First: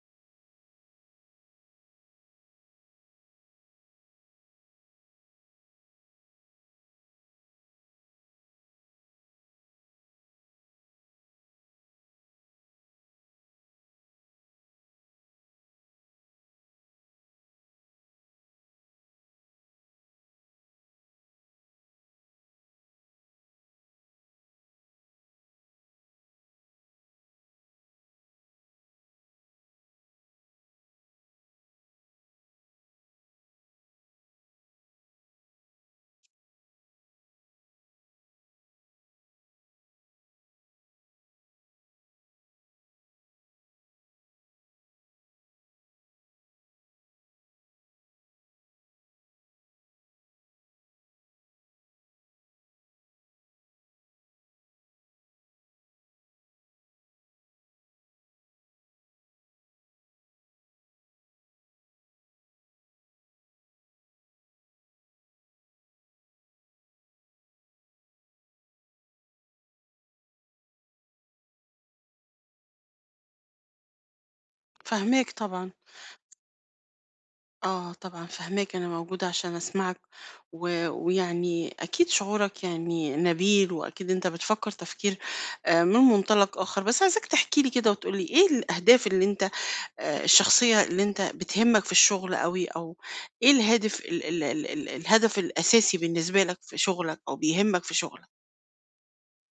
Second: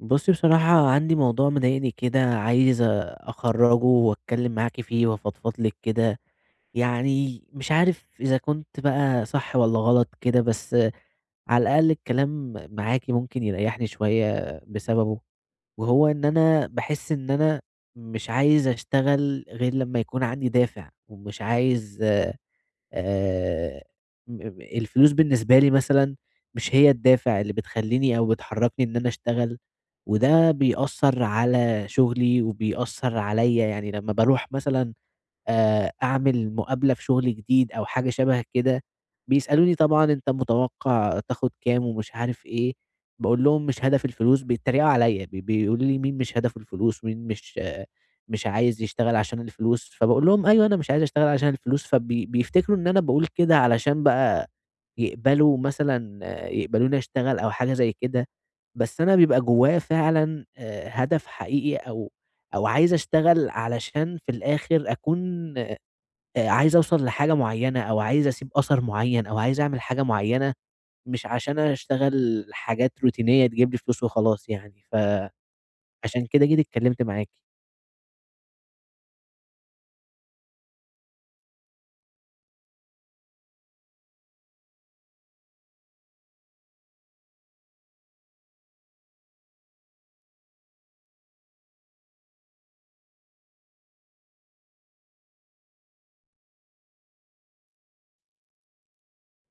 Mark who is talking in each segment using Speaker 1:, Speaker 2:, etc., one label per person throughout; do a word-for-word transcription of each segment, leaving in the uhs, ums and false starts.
Speaker 1: بُصّي، بصراحة عندي موضوع مضايقني كده عايز أخرّجه وأتكلّم معاكِ فيه وأفضفض لِك كده، يعني مش عارف إذا كنت بقى صح والّا غلط كده، بس على الأقل الكلام معاكِ ممكن يريّحني شوية بسببه، وهو إن أنا باحس إن أنا مش عايز أشتغل غير لمّا يكون عندي دافع، ومش عايز آآ م م الفلوس بالنسبة لي مثلًا مش هي الدافع اللي بتخلّيني أو بتحرّكني إن أنا أشتغل. وده بيأثّر على شغلي وبيأثّر عليّا، يعني لمّا باروح مثلًا آآ أعمل مقابلة في شغل جديد أو حاجة شَبه كده، بيسألوني طبعًا أنت متوقّع تاخُد كام ومش عارف إيه، باقول لهم مش هدفي الفلوس، بيتريقوا عليّا، بي بيقولوا لي مين مش هدفه الفلوس، مين مش آه، مش عايز يشتغل عشان الفلوس، فباقول لهم أيوه أنا مش عايز أشتغل عشان الفلوس، فبي بيفتكروا إن أنا باقول كده علشان بقى يقبلوا مثلًا آه، يقبلوني أشتغل أو حاجة زي كده، بس أنا بيبقى جوايا فعلًا آآ هدف حقيقي أو أو عايز أشتغل علشان في الآخر أكون آآ عايز أوصل لحاجة معيّنة أو عايز أسيب أثر معيّن أو عايز أعمل حاجة معيّنة، مش عشان أشتغل حاجات روتينية تجيب لي فلوس وخلاص يعني،
Speaker 2: فاهماك
Speaker 1: فعشان
Speaker 2: طبعًا،
Speaker 1: كده جيت اتكلمت معاكِ.
Speaker 2: آه طبعًا فاهماك، أنا موجودة عشان أسمعك، و ويعني أكيد شعورك يعني نبيل، وأكيد أنت بتفكر تفكير آآ من منطلق آخر، بس عايزاك تحكي لي كده وتقول لي إيه الأهداف اللي أنت آآ الشخصية اللي أنت بتهمك في الشغل أوي، أو إيه الهادف ال ال ال ال الهدف الأساسي بالنسبة لك في شغلك أو بيهمك في شغلك؟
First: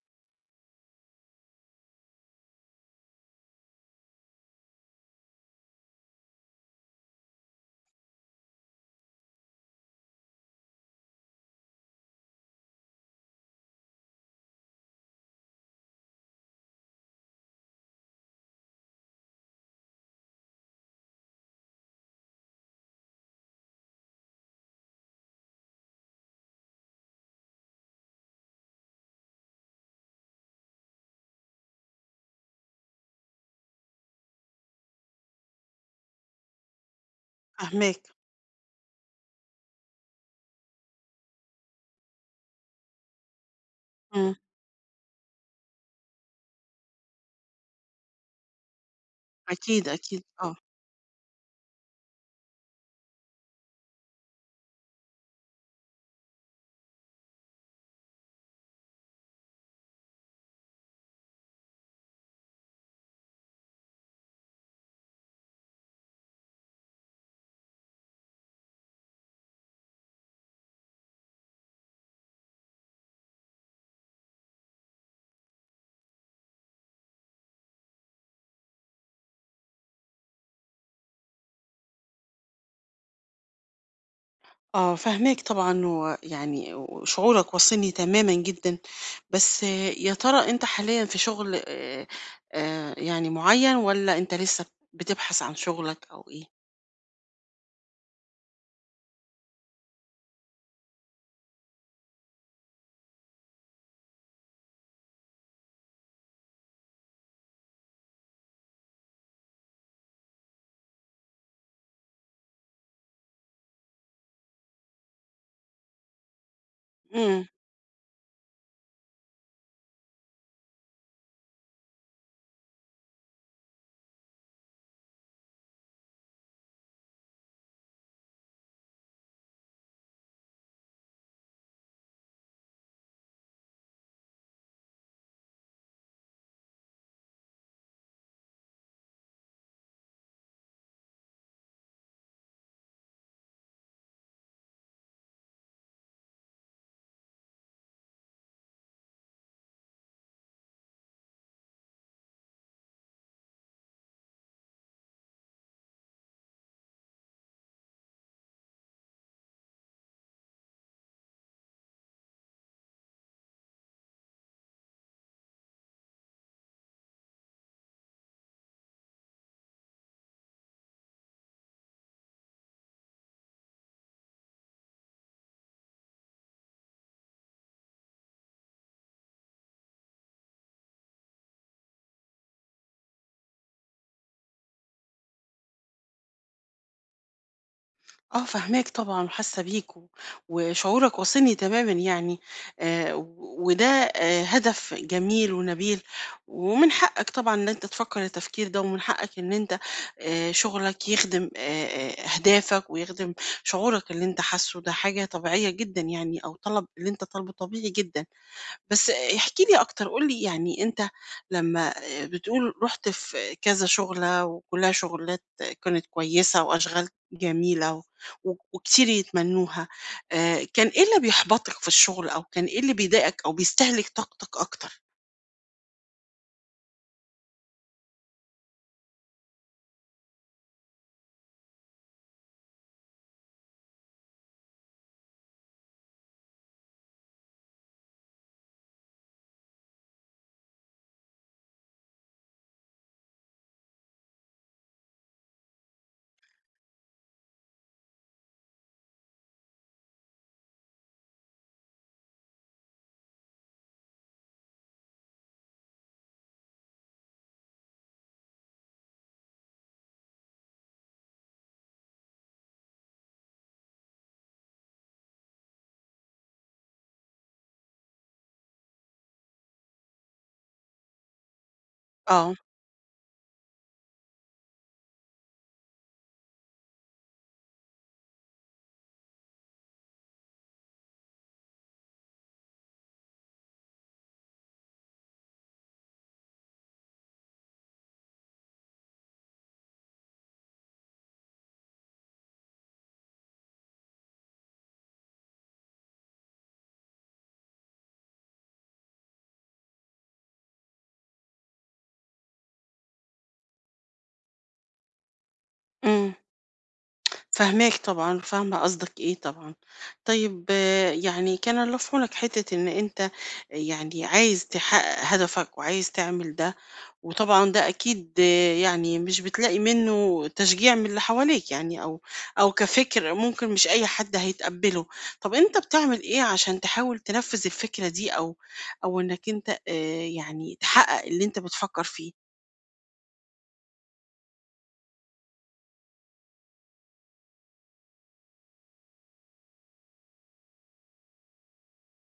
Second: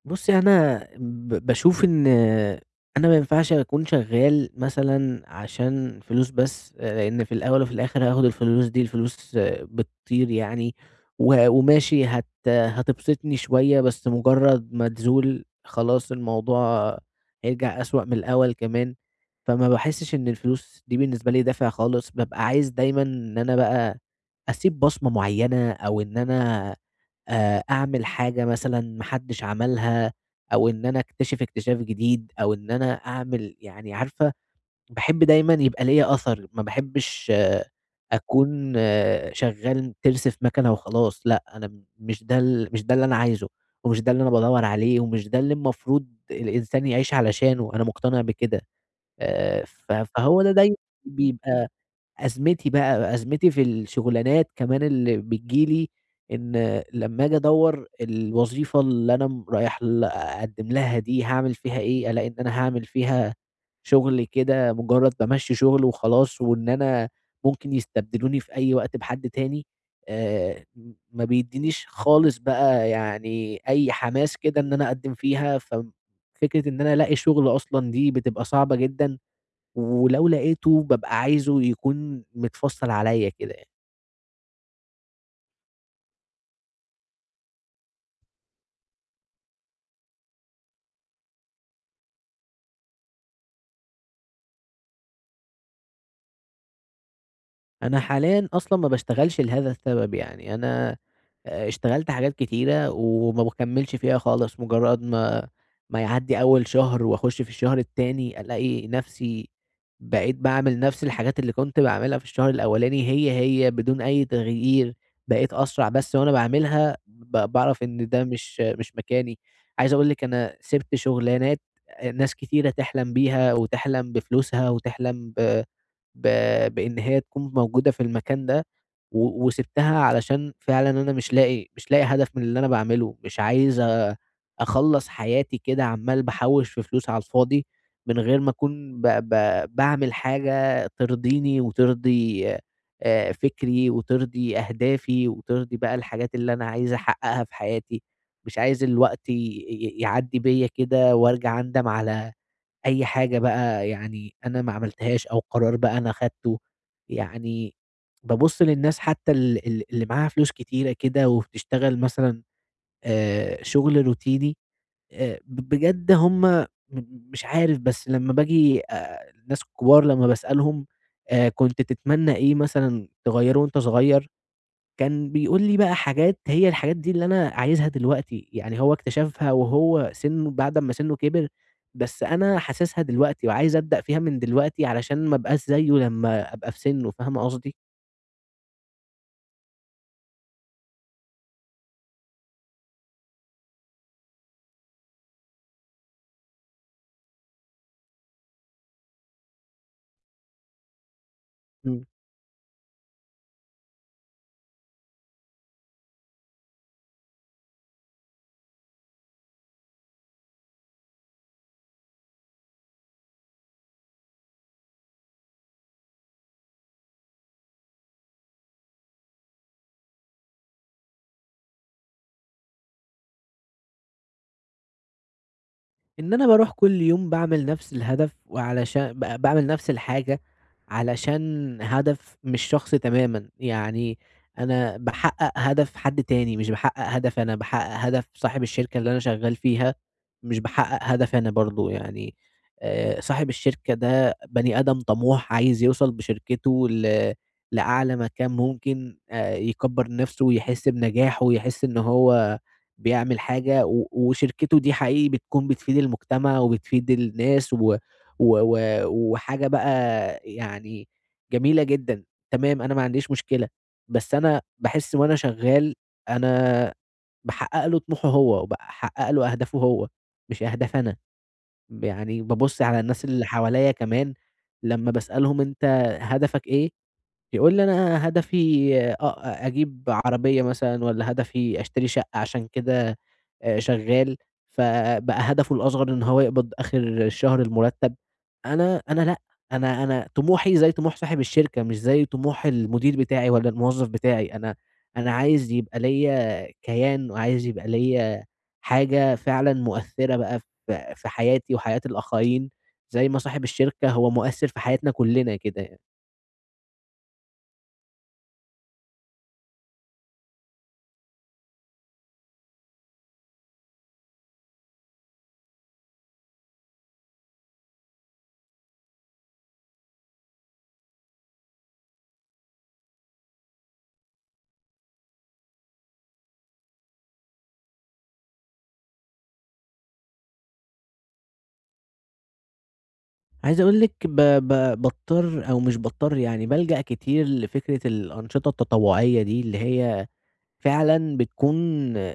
Speaker 1: بُصّي، أنا ب باشوف إن أنا ما ينفعش أكون شغّال مثلًا عشان فلوس بس، آه، لإن في الأول وفي الآخر هاخد الفلوس دي، الفلوس آه، بتطير يعني و وماشي هت هتبسطني شوية، بس مجرّد ما تزول خلاص الموضوع هيرجع أسوأ من الأول كمان. فما باحسّش إن الفلوس دي بالنسبة لي دافع خالص، بابقى عايز دايمًا إن أنا بقى أسيب بصمة معيّنة أو إن أنا آآ أعمل حاجة مثلًا ما حدش عملها، أو إن أنا أكتشف اكتشاف جديد، أو إن أنا أعمل يعني عارفة، باحب دايمًا يبقى ليّا أثر، ما باحبش
Speaker 2: فاهماك،
Speaker 1: أكون آه، شغال تِرس في مكنة وخلاص. لأ أنا م- مش ده ال مش ده اللي أنا عايزه، ومش ده اللي أنا
Speaker 2: إمم،
Speaker 1: بادوّر عليه، ومش ده اللي المفروض الإنسان يعيش علشانه، أنا مقتنع بكده. آآ
Speaker 2: أكيد،
Speaker 1: ف
Speaker 2: أكيد،
Speaker 1: فهو ده
Speaker 2: آه.
Speaker 1: دايمًا بيبقى أزمتي بقى، أزمتي في الشُغلانات كمان اللي بتيجي لي، إن لمّا آجي أدوّر الوظيفة اللي أنا م رايح ل أقدّم لها دي هاعمل فيها إيه، ألاقي إن أنا هاعمل فيها شُغل كده مُجرّد بامَشّي شُغل وخلاص، وإن أنا ممكن يستبدلوني في أي وقت بحد تاني، آآ م ما بيدّينيش خالص بقى يعني أي حماس كده إن أنا أقدّم فيها، فم فكرة إن أنا ألاقي شُغل أصلًا دي بتبقى صعبة جدًا، ولو لقيته بابقى عايزه يكون متفصّل عليّا كده يعني.
Speaker 2: آه فاهماك طبعًا، ويعني وشعورك واصلني تمامًا جدًا، بس آه، يا ترى أنت حاليًا في شغل آآ آآ يعني معيّن والّا أنت لسه بتبحث عن شغلك أو إيه؟
Speaker 1: أنا حاليًا أصلًا ما باشتغلش لهذا السبب يعني، أنا آآ اشتغلت حاجات كتيرة وما باكمّلش فيها خالص، مجرّد ما ما يعدّي أول شهر وأخُش في الشهر التاني، ألاقي نَفْسي بقيت باعمل نَفْس الحاجات اللي كنت باعملها في الشهر الأولاني هي، هي بدون أي تغيير، بقيت أسرع بس وأنا باعملها،
Speaker 2: إمم.
Speaker 1: ب باعرف إن ده مش مش مكاني. عايز أقول لِك أنا سِبت شُغلانات آآ ناس كتيرة تحلم بيها وتحلم بفلوسها وتحلم ب ب بإن هي تكون موجودة في المكان ده، و وسِبتها علشان فعلًا أنا مش لاقي مش لاقي هدف من اللي أنا باعمله، مش عايز أ أخلّص حياتي كده عمّال باحوّش في فلوس على الفاضي، من غير ما أكون ب ب باعمل حاجة ترضيني وترضي آآ فكري وترضي أهدافي وترضي بقى الحاجات اللي أنا عايز أحققها في حياتي. مش عايز الوقت ي ي يعدّي بيّا كده وأرجع أندم على أي حاجة بقى يعني أنا ما عملتهاش أو قرار بقى أنا أخدته. يعني بابُص للناس، حتى ال ال اللي معاها فلوس كتيرة كده وبتشتغل مثلًا آآ شغل روتيني، آآ ب بجد هُم، م مش عارف. بس لمّا باجي آآ الناس الكبار لمّا باسألهم آآ كنت تتمنى إيه مثلًا تغيّره وأنت صغير؟ كان بيقول لي بقى حاجات هي الحاجات دي اللي أنا عايزها دلوقتي، يعني هو اكتشفها وهو سنّه بعد أمّا سنّه كِبِر، بس أنا حاسسها دلوقتي وعايز أبدأ فيها من دلوقتي علشان ما ابقاش زيه لمّا أبقى في سنّه، فاهمة قصدي؟
Speaker 2: آه فاهماك طبعًا وحاسة بيك، و وشعورك واصلني تمامًا يعني، آآ وده آآ هدف جميل ونبيل، ومن حقك طبعًا إن أنت تفكر التفكير ده، ومن حقك إن أنت آآ شغلك يخدم آآ أهدافك ويخدم شعورك اللي أنت حاسه، ده حاجة طبيعية جدًا يعني، أو طلب اللي أنت طالبه طبيعي جدًا. بس احكِ لي أكتر، قُل لي يعني أنت لمّا آآ بتقول رُحت في كذا شُغلة وكلّها شُغلات كانت كويسة وأشغال جميلة و و وكتير يتمنّوها، آآ كان إيه اللي بيحبطك في الشغل أو كان إيه اللي بيضايقك أو بيستهلك طاقتك أكتر؟
Speaker 1: إن أنا باروح كل يوم باعمل نفس الهدف وعلشان ب باعمل نفس الحاجة علشان هدف مش شخصي تمامًا، يعني أنا باحقق هدف حد تاني مش باحقق هدف أنا، باحقق هدف صاحب الشركة اللي أنا شغال فيها، مش باحقق هدف أنا برضه يعني. آآ، صاحب الشركة ده بني آدم طموح عايز يوصل بشركته ل لأعلى مكان ممكن، آآ، يكبّر نفسه ويحس بنجاحه ويحس إن هو بيعمل حاجة، و وشركته دي حقيقي بتكون بتفيد المجتمع وبتفيد الناس و و و وحاجة بقى يعني جميلة جدًا. تمام، أنا ما عنديش مشكلة، بس أنا باحس وأنا شغال أنا باحقق له طموحه هو، وباحقق له أهدافه هو، مش أهدافي أنا. يعني
Speaker 2: آه.
Speaker 1: بابُص على الناس اللي حواليّا كمان لمّا باسألهم أنت هدفك إيه؟ يقول لي أنا هدفي آه أجيب عربية مثلًا، والّا هدفي أشتري شقة عشان كده آآ شغّال، فبقى هدفه الأصغر إن هو يقبض آخر الشهر المُرتّب. أنا أنا لأ، أنا أنا طموحي زي طموح صاحب الشركة، مش زي طموح المدير بتاعي والّا الموظف بتاعي. أنا أنا عايز يبقى ليّا كيان، وعايز يبقى ليّا حاجة فعلًا مؤثّرة بقى في في حياتي وحياة الآخرين، زي ما صاحب الشركة هو مؤثّر في حياتنا كُلّنا كده.
Speaker 2: إمم. فاهماك طبعًا، فاهمة قصدك إيه طبعًا. طيب آه، يعني كان الله في عونك حتّة إن أنت يعني عايز تحقّق هدفك وعايز تعمل ده، وطبعًا ده أكيد آه، يعني مش بتلاقي منّه تشجيع من اللي حواليك يعني أو أو كفِكر ممكن مش أي حد هيتقبّله. طَب أنت بتعمل إيه عشان تحاول تنفّذ الفكرة دي أو أو إنّك أنت آآ يعني تحقّق اللي أنت بتفكّر فيه؟
Speaker 1: عايز أقول لِك، ب ب باضطر أو مش باضطر يعني بالجأ كتير لفكرة الأنشطة التطوعية دي، اللي هي فعلًا بتكون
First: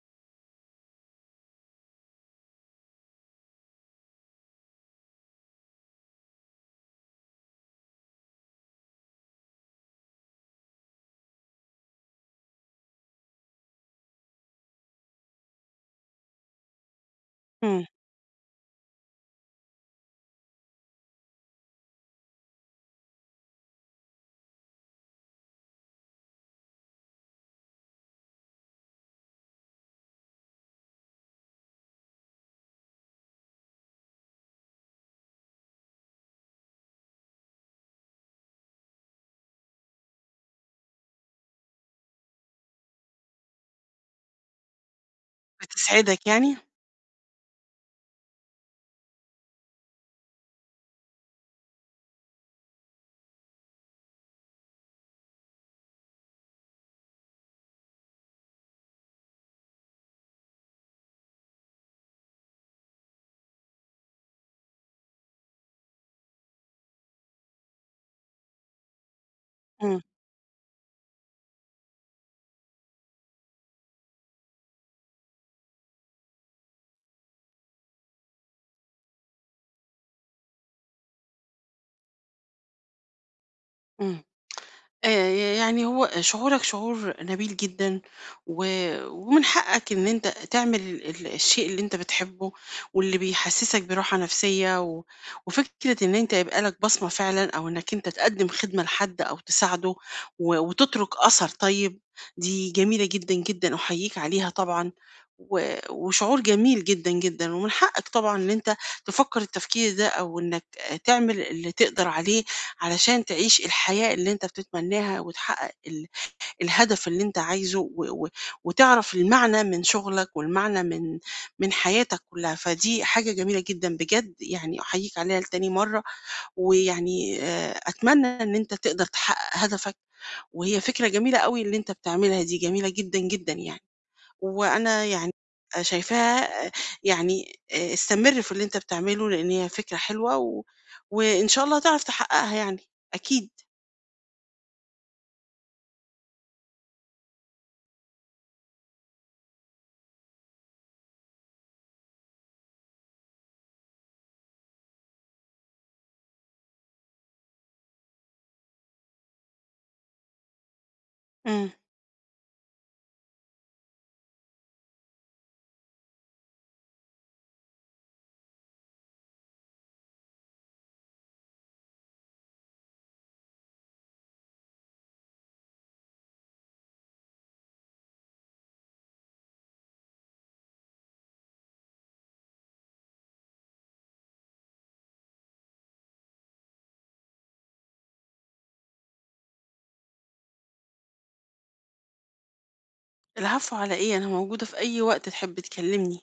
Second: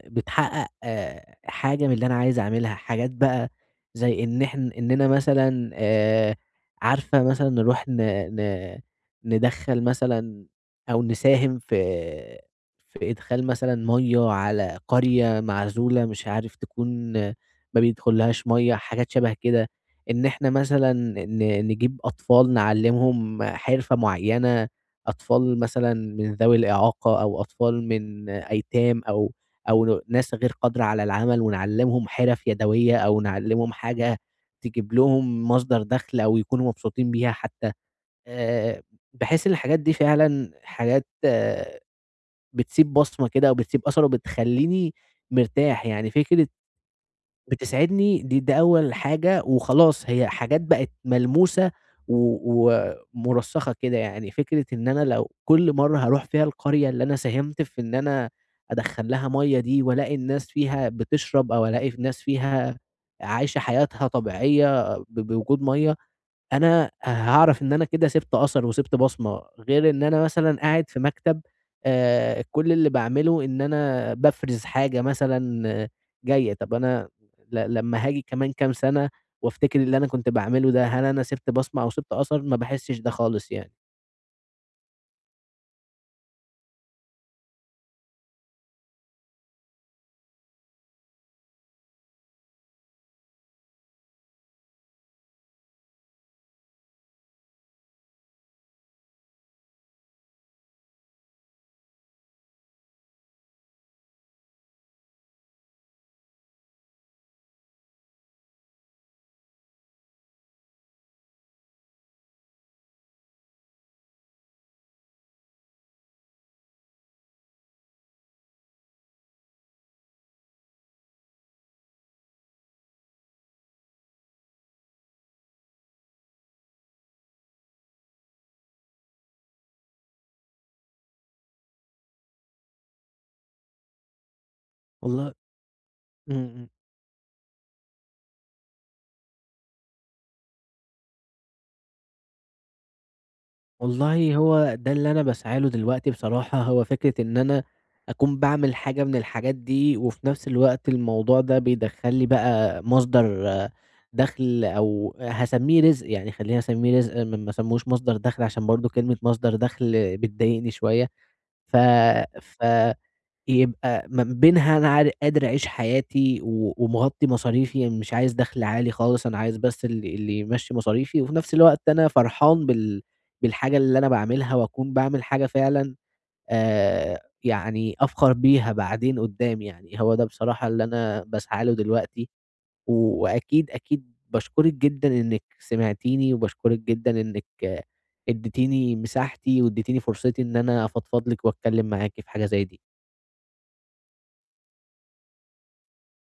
Speaker 1: بتحقق آآ، حاجة من اللي أنا عايز أعملها. حاجات بقى زي إن إحن إننا مثلًا، آآ، عارفة، مثلًا نروح ن ن ندخّل مثلًا، أو نساهم في في إدخال مثلًا مَيّة على قرية معزولة مش عارف تكون آه، ما
Speaker 2: إمم،
Speaker 1: بيدخلّهاش مَيّة، حاجات شبه كده. إن إحنا مثلًا ن نجيب أطفال نعلّمهم حرفة معيّنة، أطفال مثلًا من ذوي الإعاقة أو أطفال من أيتام أو أو ن ناس غير قادرة على العمل، ونعلّمهم حِرَف يدوية أو نعلّمهم حاجة تجيب لهم مصدر دَخْل أو يكونوا مبسوطين بيها حتّى. آآ باحس إن الحاجات دي فعلًا حاجات آه، بتسيب بصمة كده أو بتسيب أثر وبتخلّيني مرتاح. يعني
Speaker 2: بتسعدك
Speaker 1: فكرة
Speaker 2: يعني؟
Speaker 1: بتسعدني دي، ده أول حاجة، وخلاص هي حاجات بقت ملموسة و ومُرسّخة كده. يعني فكرة إن أنا لو كل مرّة هاروح فيها القرية اللي أنا ساهمت في إن أنا أدخّل لها مَيّة دي، والاقي الناس فيها بتشرب أو الاقي الناس فيها عايشة حياتها طبيعية ب بوجود مَيّة، أنا هاعرف إن أنا كده سِبت أثر وسِبت بصمة، غير
Speaker 2: إمم،
Speaker 1: إن أنا مثلًا قاعد في مكتب، آآ كل اللي باعمله إن أنا بافرِز حاجة مثلًا آه، جاية. طَب أنا ل لمّا هاجي كمان كام سَنة وافتكر اللي أنا كنت باعمله ده، هل أنا سِبت بصمة أو سِبت أثر؟ ما باحسّش ده خالص يعني.
Speaker 2: إمم. آآ يعني هو شعورك شعور نبيل جدًا، و ومن حقك إن أنت تعمل ال الشيء اللي أنت بتحبه، واللي بيحسسك براحة نفسية، و وفكرة إن أنت يبقى لك بصمة فعلًا، أو إنك أنت تقدم خدمة لحد أو تساعده، و وتترك أثر طيب، دي جميلة جدًا جدًا، أحييك عليها طبعًا، و وشعور جميل جدًا جدًا، ومن حقك طبعًا إن أنت تفكر التفكير ده، أو إنك تعمل اللي تقدر عليه علشان تعيش الحياة اللي أنت بتتمناها وتحقق ال الهدف اللي أنت عايزه و و وتعرف المعنى من شغلك والمعنى من من حياتك كلها، فدي حاجة جميلة جدًا بجد يعني أحييك عليها لتاني مرّة، ويعني آآ أتمنى إن أنت تقدر تحقق هدفك، وهي فكرة جميلة أوي اللي أنت بتعملها دي، جميلة جدًا، جدًا يعني، وأنا يعني
Speaker 1: والله. إمم،
Speaker 2: شايفاها
Speaker 1: إمم.
Speaker 2: آه، يعني آآ استمر في اللي أنت بتعمله، لإن هي فكرة حلوة و وإن شاء الله هتعرف تحققها يعني، أكيد.
Speaker 1: والله هو ده اللي أنا باسعى له دلوقتي بصراحة، هو فكرة إن أنا أكون باعمل حاجة من الحاجات دي، وفي نفس الوقت الموضوع ده بيدخّل لي بقى مصدر آه، دخل، أو هاسميه رزق، يعني خلّيني أسميه رزق ما ما اسميهوش مصدر دخل عشان برضه كلمة مصدر دخل بتضايقني شوية.
Speaker 2: إمم.
Speaker 1: ف ف يبقى ما بينها أنا عار قادر أعيش حياتي، و ومغطّي مصاريفي، يعني مش عايز دخْل عالي خالص، أنا عايز بس اللي اللي يمشّي مصاريفي، وفي نفْس الوقت أنا فرحان بال بالحاجة اللي أنا باعملها، وأكون باعمل حاجة فعلًا آآ يعني أفخَر بيها بعدين قُدّام يعني، هو ده بصراحة اللي أنا باسعى له دلوقتي. و وأكيد، أكيد باشكرِك جدًا إنِّك سمعتيني، وباشكرِك جدًا إنِّك آه، ادّيتيني مساحتي، وادّيتيني فرصتي إن أنا أفضفض لِك وأتكلّم معاكِ في حاجة زي دي.
Speaker 2: العفو على إيه، أنا موجودة في أي وقت تحب تكلمني.